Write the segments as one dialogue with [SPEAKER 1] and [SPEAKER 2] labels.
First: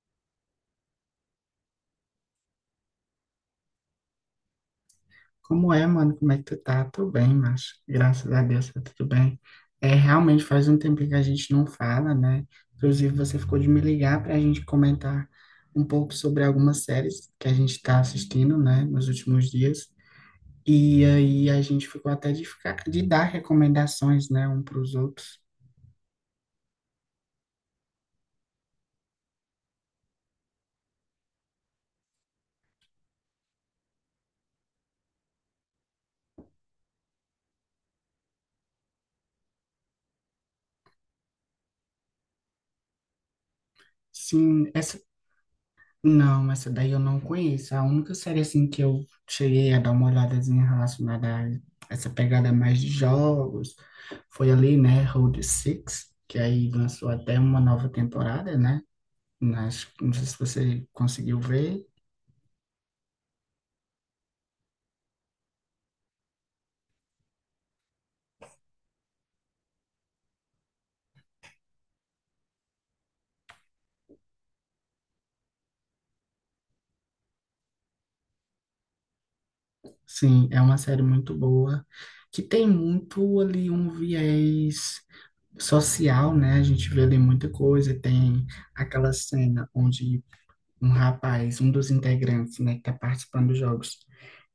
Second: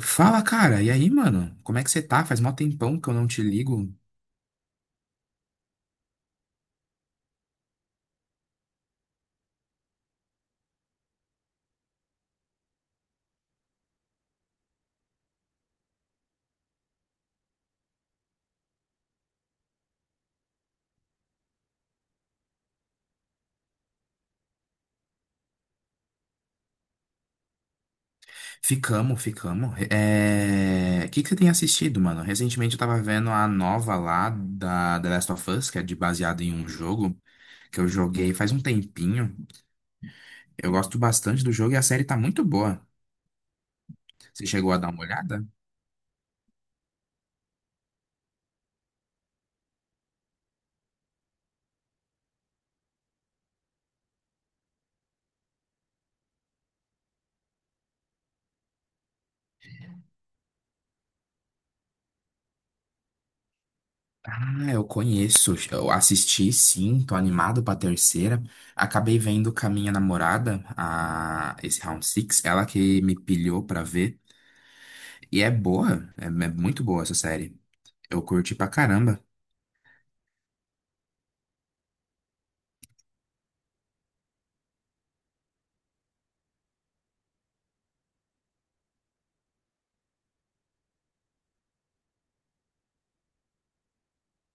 [SPEAKER 1] Fala, cara. E aí, mano? Como é que você tá? Faz mó tempão que eu não te ligo.
[SPEAKER 2] Como é, mano? Como é que tu tá? Tô bem, macho. Graças a Deus, tá tudo bem. É, realmente faz um tempo que a gente não fala, né? Inclusive, você ficou de me ligar pra gente comentar um pouco sobre algumas séries que a gente tá assistindo, né, nos últimos dias. E aí a gente ficou até de dar recomendações, né, um pros outros.
[SPEAKER 1] Ficamos. O que que você tem assistido, mano? Recentemente eu tava vendo a nova lá da The Last of Us, que é de baseado em um jogo que eu joguei faz um tempinho. Eu gosto bastante do jogo e a série tá muito boa. Você
[SPEAKER 2] Sim,
[SPEAKER 1] chegou a dar
[SPEAKER 2] essa
[SPEAKER 1] uma olhada?
[SPEAKER 2] Não, essa daí eu não conheço. A única série assim que eu cheguei a dar uma olhadazinha relacionada a essa pegada mais de jogos foi ali, né, Road Six, que aí lançou até uma nova temporada, né? Mas não sei se você conseguiu ver.
[SPEAKER 1] Ah, eu conheço. Eu assisti, sim. Tô animado pra terceira. Acabei vendo com a minha namorada, esse Round six ela que me pilhou pra ver. E é boa, é muito boa essa série. Eu curti pra caramba.
[SPEAKER 2] Sim, é uma série muito boa, que tem muito ali um viés social, né? A gente vê ali muita coisa, tem aquela cena onde um rapaz, um dos integrantes, né, que está participando dos jogos,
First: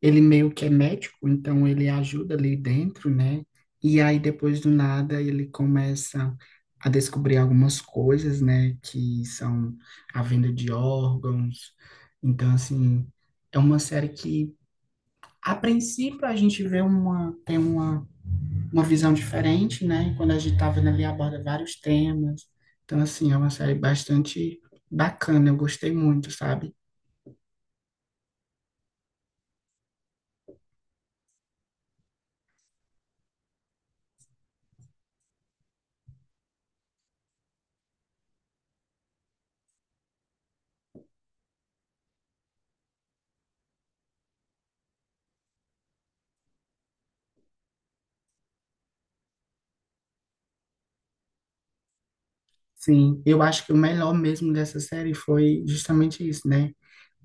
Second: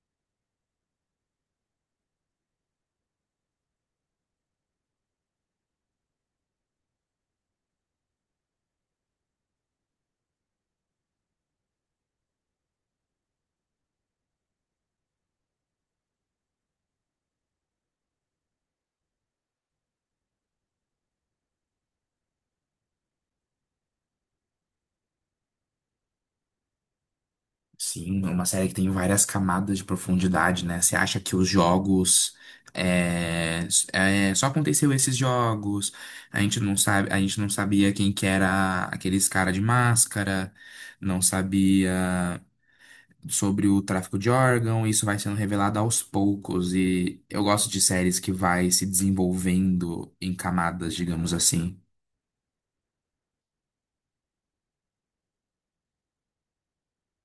[SPEAKER 2] ele meio que é médico, então ele ajuda ali dentro, né? E aí depois do nada ele começa a descobrir algumas coisas, né, que são a venda de órgãos. Então assim, é uma série que a princípio a gente vê uma tem uma visão diferente, né? Quando a gente tá vendo ali aborda vários temas. Então assim, é uma série bastante bacana, eu gostei muito, sabe?
[SPEAKER 1] Sim, é uma série que tem várias camadas de profundidade, né? Você acha que os jogos. Só aconteceu esses jogos. A gente não sabia quem que era aqueles cara de máscara, não sabia sobre o tráfico de órgão. Isso vai sendo revelado aos poucos. E eu gosto de séries que vai se desenvolvendo em camadas, digamos assim.
[SPEAKER 2] Sim, eu acho que o melhor mesmo dessa série foi justamente isso, né?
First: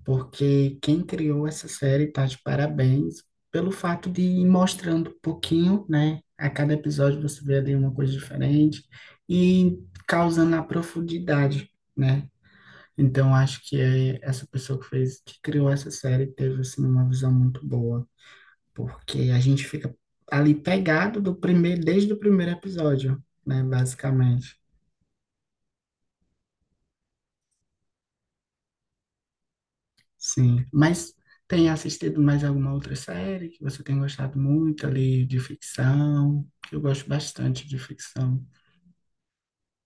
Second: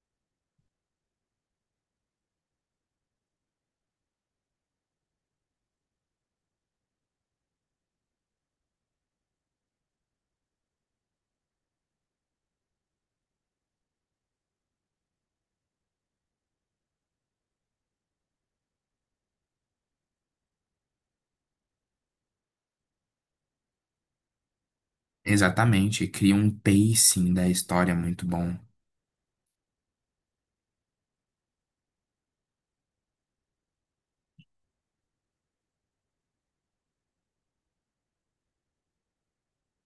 [SPEAKER 2] Porque quem criou essa série tá de parabéns pelo fato de ir mostrando um pouquinho, né? A cada episódio você vê ali uma coisa diferente e causando a profundidade, né? Então acho que é essa pessoa que criou essa série teve assim uma visão muito boa, porque a gente fica ali pegado desde o primeiro episódio, né? Basicamente.
[SPEAKER 1] Exatamente, cria um pacing da história muito bom.
[SPEAKER 2] Sim, mas tem assistido mais alguma outra série que você tem gostado muito ali de ficção? Que eu gosto bastante de ficção.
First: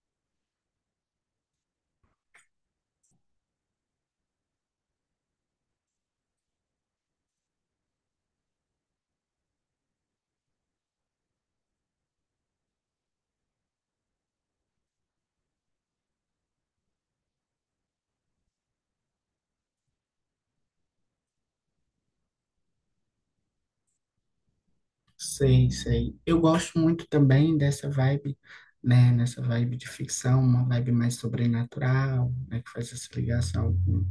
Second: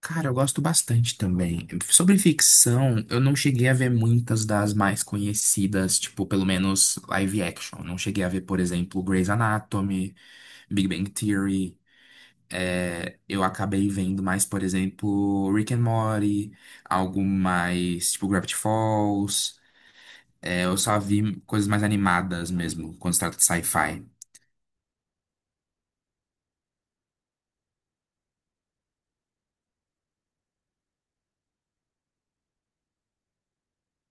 [SPEAKER 1] Cara, eu gosto bastante também. Sobre ficção, eu não cheguei a ver muitas das mais conhecidas, tipo, pelo menos live action. Não cheguei a ver, por exemplo, Grey's Anatomy, Big Bang Theory. É, eu acabei vendo mais, por exemplo, Rick and Morty, algo mais tipo Gravity Falls. É, eu só vi coisas mais animadas mesmo, quando se trata de sci-fi.
[SPEAKER 2] Sei, sei. Eu gosto muito também dessa vibe, né? Nessa vibe de ficção, uma vibe mais sobrenatural, né? Que faz essa ligação com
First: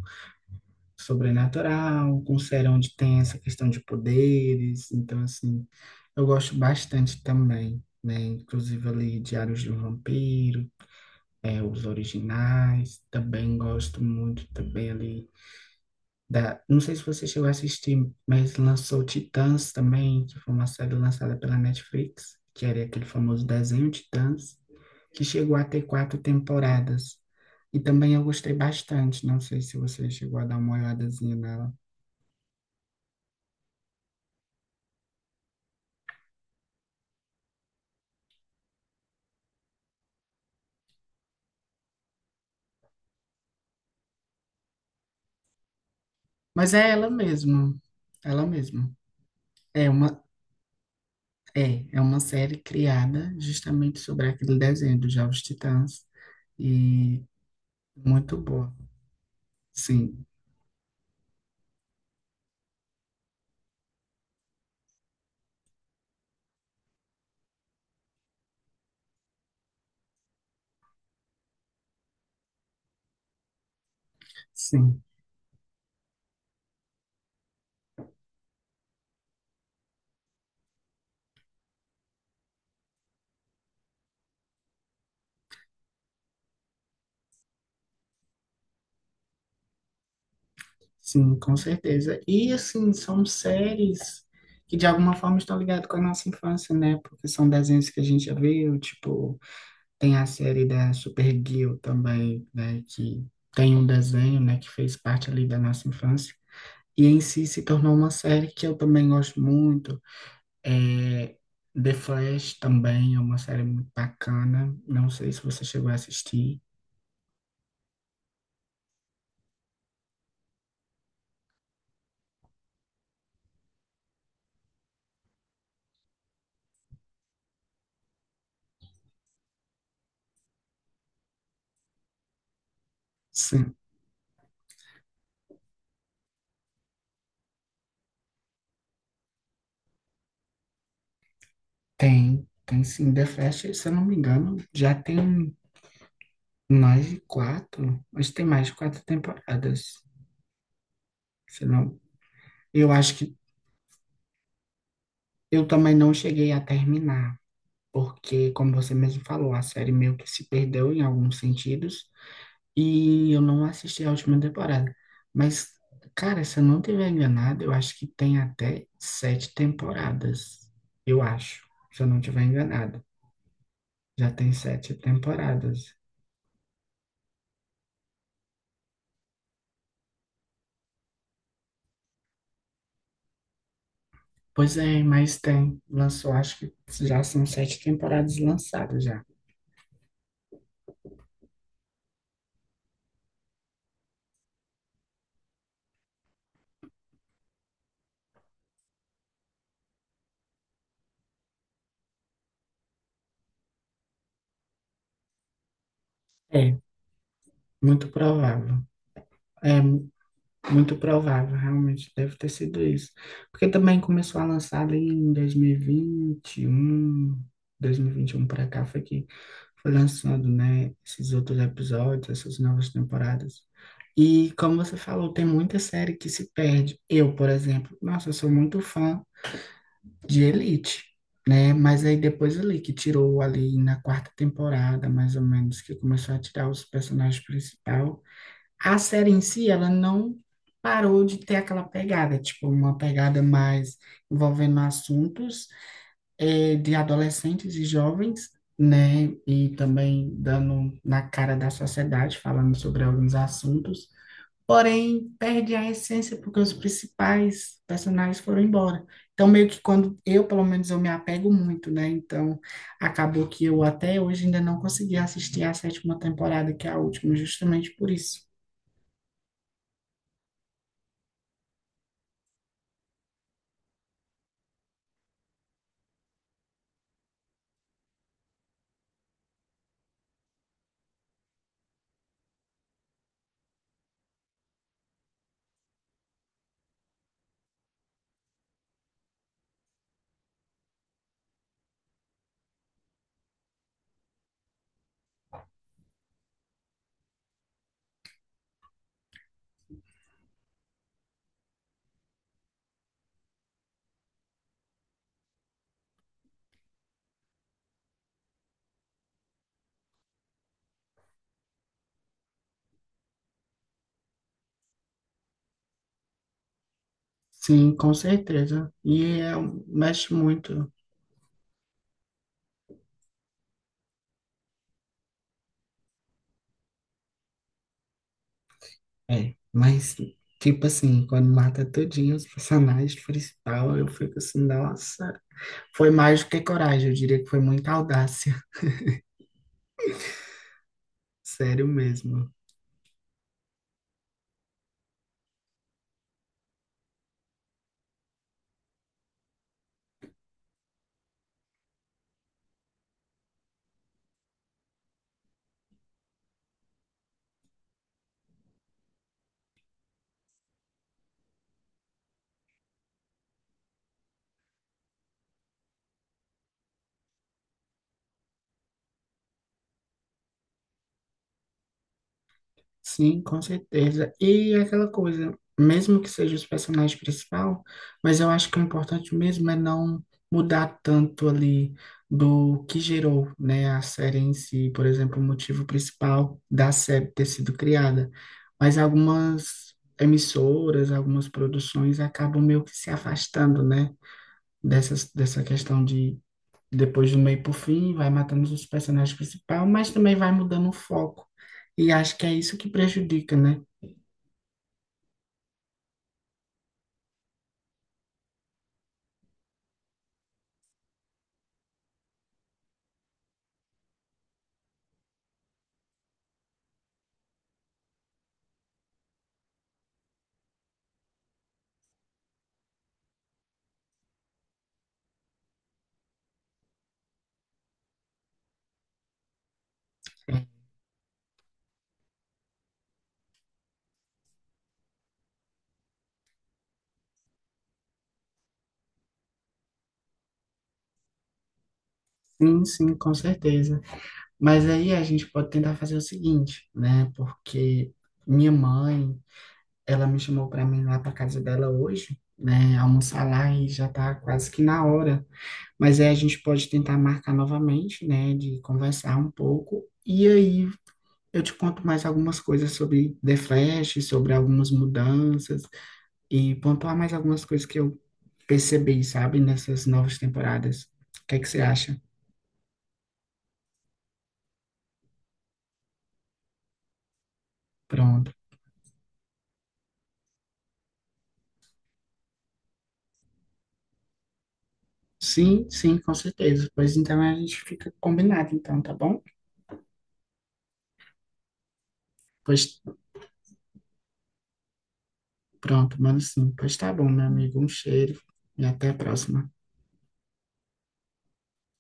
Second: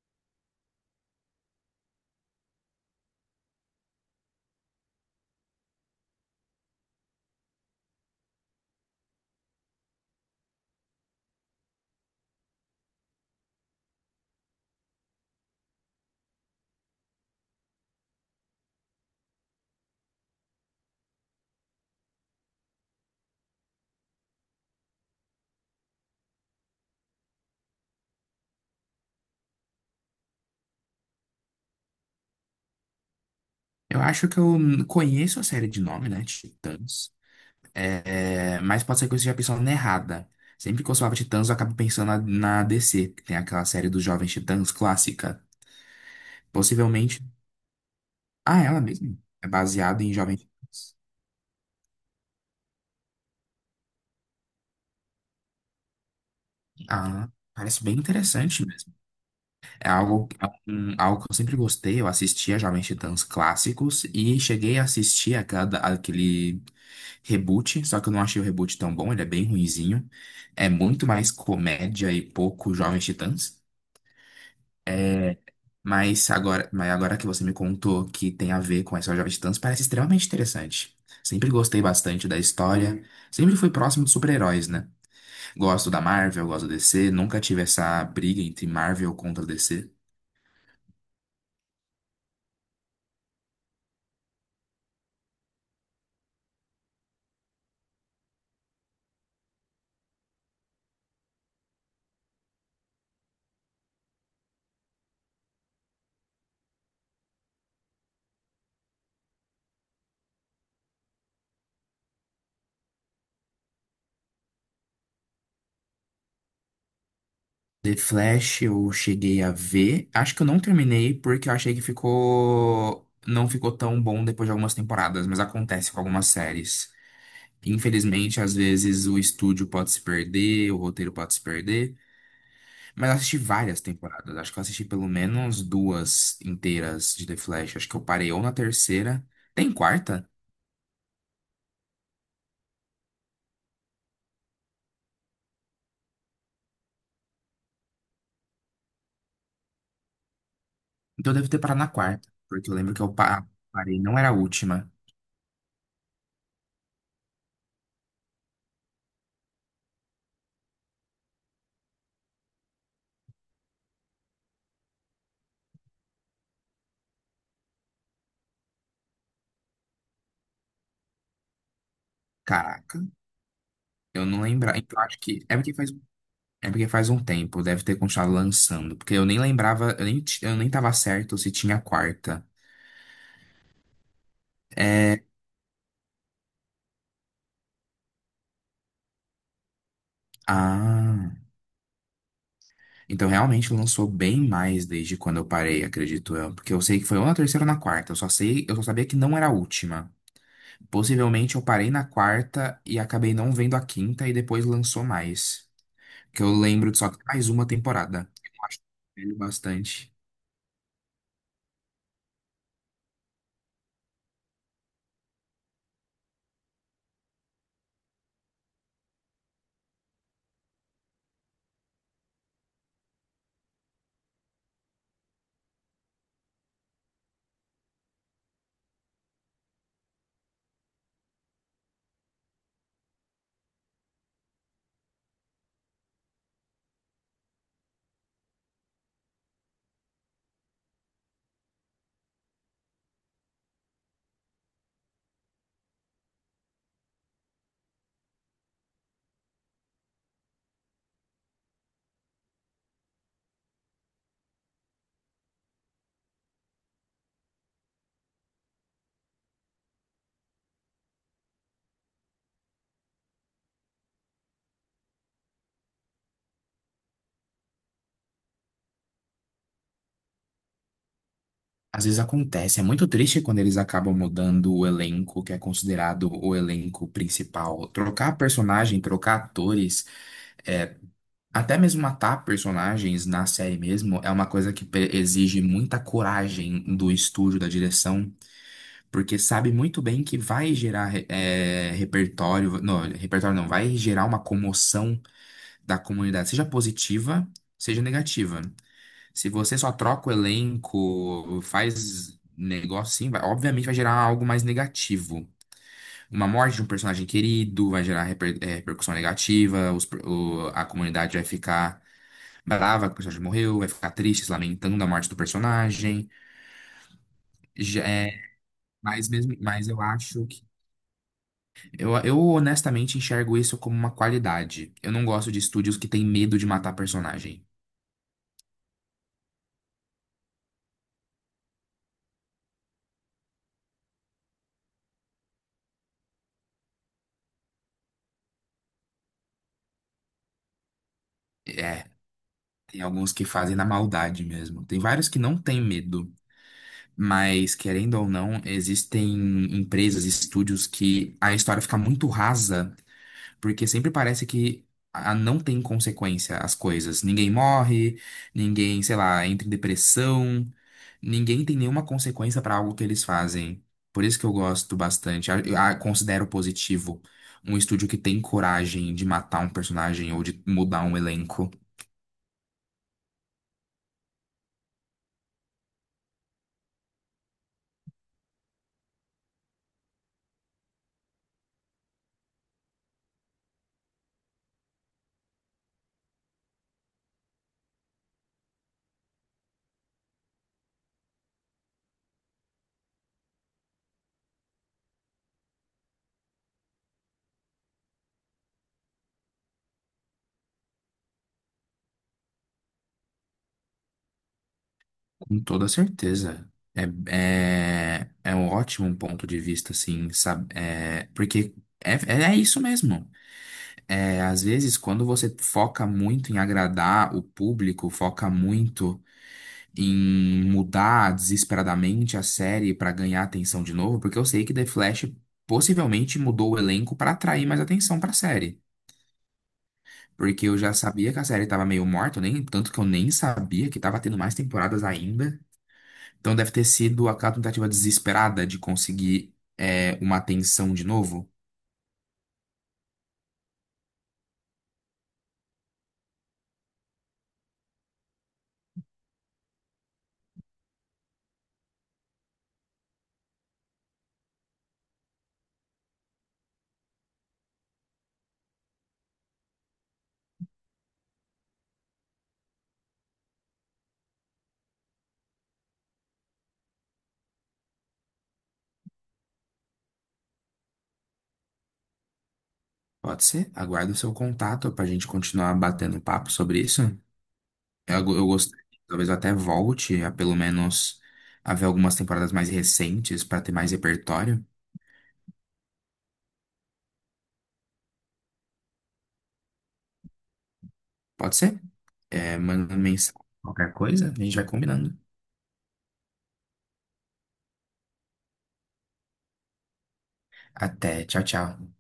[SPEAKER 2] sobrenatural, com um série onde tem essa questão de poderes. Então, assim, eu gosto bastante também, né? Inclusive ali Diários de um Vampiro. É, os originais. Também gosto muito também ali da. Não sei se você chegou a assistir, mas lançou Titãs também, que foi uma série lançada pela Netflix, que era aquele famoso desenho Titãs, que chegou a ter quatro temporadas. E também eu gostei bastante. Não sei se você chegou a dar uma olhadazinha nela.
[SPEAKER 1] Eu acho que eu conheço a série de nome, né? Titãs. É, mas pode ser que eu esteja pensando errada. Sempre que eu falava Titãs, eu acabo pensando na DC, que tem aquela série dos Jovens Titãs clássica.
[SPEAKER 2] Mas é ela
[SPEAKER 1] Possivelmente.
[SPEAKER 2] mesma. Ela
[SPEAKER 1] Ah, é ela
[SPEAKER 2] mesma.
[SPEAKER 1] mesma. É
[SPEAKER 2] É
[SPEAKER 1] baseada em
[SPEAKER 2] uma,
[SPEAKER 1] Jovens Titãs.
[SPEAKER 2] é uma série criada justamente sobre aquele desenho dos Jovens Titãs. E
[SPEAKER 1] Ah, parece bem
[SPEAKER 2] Muito
[SPEAKER 1] interessante
[SPEAKER 2] boa.
[SPEAKER 1] mesmo. É
[SPEAKER 2] Sim,
[SPEAKER 1] algo, é algo que eu sempre gostei. Eu assistia Jovens Titãs clássicos e cheguei a assistir aquele reboot, só que eu não achei o reboot tão bom, ele é bem ruinzinho. É muito mais comédia e pouco Jovens Titãs.
[SPEAKER 2] sim,
[SPEAKER 1] Mas agora que você me contou que tem a ver com essa Jovem Titãs, parece extremamente interessante. Sempre gostei bastante da história, sempre fui próximo de super-heróis, né? Gosto da Marvel, gosto da DC, nunca tive essa briga entre Marvel contra DC.
[SPEAKER 2] sim, com certeza. E assim, são séries que de alguma forma estão ligadas com a nossa infância, né? Porque são desenhos que a gente já viu, tipo, tem a série da Supergirl também, né? Que tem um desenho, né, que fez parte ali da nossa infância. E em si se tornou uma série que eu também gosto muito. É, The Flash também é uma série muito bacana. Não sei se você chegou a assistir.
[SPEAKER 1] The Flash eu cheguei a ver, acho que eu não terminei porque eu achei que ficou não ficou tão bom depois de algumas temporadas, mas acontece com algumas séries. Infelizmente, às vezes o estúdio pode se perder, o roteiro pode se perder. Mas eu assisti
[SPEAKER 2] Sim,
[SPEAKER 1] várias temporadas. Acho que eu assisti pelo menos duas inteiras de The Flash. Acho que eu parei ou na terceira. Tem quarta?
[SPEAKER 2] tem. Tem sim, The Flash, se eu não me engano, já tem mais de quatro? Acho que tem mais de quatro temporadas.
[SPEAKER 1] Então eu devo ter
[SPEAKER 2] Se
[SPEAKER 1] parado na
[SPEAKER 2] não,
[SPEAKER 1] quarta. Porque eu
[SPEAKER 2] eu
[SPEAKER 1] lembro que eu
[SPEAKER 2] acho que
[SPEAKER 1] pa- ah, parei, não era a última.
[SPEAKER 2] eu também não cheguei a terminar, porque, como você mesmo falou, a série meio que se perdeu em alguns sentidos e eu não assisti a última temporada. Mas, cara, se eu não estiver enganado, eu acho que tem até sete temporadas. Eu acho, se eu não estiver
[SPEAKER 1] Caraca,
[SPEAKER 2] enganado.
[SPEAKER 1] eu
[SPEAKER 2] Já
[SPEAKER 1] não
[SPEAKER 2] tem
[SPEAKER 1] lembrava.
[SPEAKER 2] sete
[SPEAKER 1] Então acho que.
[SPEAKER 2] temporadas.
[SPEAKER 1] É porque faz um tempo. Deve ter continuado lançando. Porque eu nem lembrava. Eu nem tava certo se tinha a quarta.
[SPEAKER 2] Pois é,
[SPEAKER 1] É.
[SPEAKER 2] mas tem. Lançou, acho que já são sete temporadas lançadas já.
[SPEAKER 1] Ah. Então realmente lançou bem mais desde quando eu parei, acredito eu. Porque eu sei que foi ou na terceira ou na quarta. Eu só sei. Eu só sabia que não era a última. Possivelmente eu parei na quarta e acabei não vendo a quinta e depois lançou mais. Que eu
[SPEAKER 2] É,
[SPEAKER 1] lembro de só ter mais uma
[SPEAKER 2] muito
[SPEAKER 1] temporada. Eu acho
[SPEAKER 2] provável.
[SPEAKER 1] que eu vejo
[SPEAKER 2] É
[SPEAKER 1] bastante.
[SPEAKER 2] muito provável, realmente deve ter sido isso. Porque também começou a lançar ali em dois mil e vinte e um, dois mil e vinte vinte um, e um para cá foi que foi lançando, né, esses outros episódios, essas novas temporadas. E como você falou, tem muita série que se perde. Eu, por exemplo, nossa, eu sou muito fã de Elite, né? Mas aí depois ali que tirou ali na quarta temporada, mais ou menos, que começou a tirar os personagens principal, a série em si ela não parou de ter aquela pegada, tipo uma pegada mais envolvendo assuntos de adolescentes e jovens, né? E também dando na cara da sociedade, falando sobre alguns assuntos. Porém, perde a essência porque os principais personagens foram embora. Então, meio que quando eu, pelo menos, eu me apego muito, né? Então, acabou que eu até hoje ainda não consegui assistir a sétima temporada, que é a última, justamente por isso.
[SPEAKER 1] Às vezes acontece, é muito triste quando eles acabam mudando o elenco, que é considerado o elenco principal. Trocar personagem, trocar atores, é, até mesmo matar personagens na série mesmo, é uma coisa que exige muita coragem do estúdio, da direção. Porque sabe muito bem que vai gerar eh, repertório não, vai gerar uma comoção da comunidade, seja positiva, seja negativa. Se você só troca o elenco, faz negócio assim, obviamente vai gerar algo mais negativo. Uma morte de um personagem querido vai gerar repercussão negativa, a comunidade vai ficar brava que o personagem morreu, vai ficar triste, se lamentando da morte do personagem.
[SPEAKER 2] Sim,
[SPEAKER 1] Já-
[SPEAKER 2] com
[SPEAKER 1] eh,
[SPEAKER 2] certeza.
[SPEAKER 1] mas
[SPEAKER 2] E é,
[SPEAKER 1] mesmo, mas eu
[SPEAKER 2] mexe
[SPEAKER 1] acho
[SPEAKER 2] muito.
[SPEAKER 1] Eu honestamente enxergo isso como uma qualidade. Eu não gosto de estúdios que têm medo de matar personagem.
[SPEAKER 2] É, mas, tipo assim, quando mata todinho os personagens principal, eu fico assim, nossa. Foi mais do que coragem, eu diria que foi muita audácia. Sério
[SPEAKER 1] É,
[SPEAKER 2] mesmo.
[SPEAKER 1] tem alguns que fazem na maldade mesmo. Tem vários que não têm medo. Mas, querendo ou não, existem empresas, estúdios que a história fica muito rasa. Porque sempre parece que não tem consequência as coisas. Ninguém morre, ninguém, sei lá, entra em depressão, ninguém tem nenhuma consequência para algo que eles fazem. Por isso que eu gosto bastante. Eu considero positivo um estúdio que tem coragem de matar um personagem ou de mudar um elenco.
[SPEAKER 2] Sim, com certeza. E aquela coisa, mesmo que seja os personagens principal, mas eu acho que o importante mesmo é não mudar tanto ali do que gerou, né, a série em si, por exemplo, o motivo principal da série ter sido criada. Mas algumas emissoras, algumas produções acabam meio que se afastando, né, dessa questão de depois do meio pro fim, vai matando os personagens principais, mas também vai mudando o foco. E acho que é isso que prejudica, né?
[SPEAKER 1] Com toda certeza. É, é um ótimo ponto de vista, assim, sabe? É, porque é isso mesmo. É, às vezes, quando você foca muito em agradar o público, foca muito em mudar desesperadamente a série para ganhar atenção de novo, porque eu sei que The Flash possivelmente mudou o elenco para atrair mais atenção para a série.
[SPEAKER 2] É,
[SPEAKER 1] Porque eu já sabia que a série estava meio morta, eu nem, tanto que eu nem sabia que estava tendo mais temporadas ainda. Então deve ter sido aquela tentativa desesperada de conseguir, é, uma atenção de novo.
[SPEAKER 2] sim, sim, com certeza. Mas aí a gente pode tentar fazer o seguinte, né? Porque minha mãe, ela me chamou para mim lá para casa dela hoje, né? Almoçar lá e já tá quase que na hora. Mas aí a gente pode tentar marcar novamente, né? De conversar um pouco. E aí eu te conto mais algumas coisas sobre The Flash, sobre algumas mudanças, e pontuar mais algumas coisas que eu percebi, sabe, nessas novas temporadas. O que é que você acha?
[SPEAKER 1] Pode ser? Aguardo o seu contato para a gente continuar batendo papo sobre isso. Eu
[SPEAKER 2] Pronto.
[SPEAKER 1] gostei. Talvez eu até volte a pelo menos a ver algumas temporadas mais recentes para ter mais repertório.
[SPEAKER 2] Sim, sim, com certeza. Pois então a gente fica combinado, então, tá bom?
[SPEAKER 1] Pode ser? É,
[SPEAKER 2] Pois
[SPEAKER 1] manda mensagem, qualquer coisa, a gente vai combinando.
[SPEAKER 2] pronto, mano, sim. Pois tá bom, meu amigo. Um cheiro e até a próxima.
[SPEAKER 1] Até, tchau, tchau.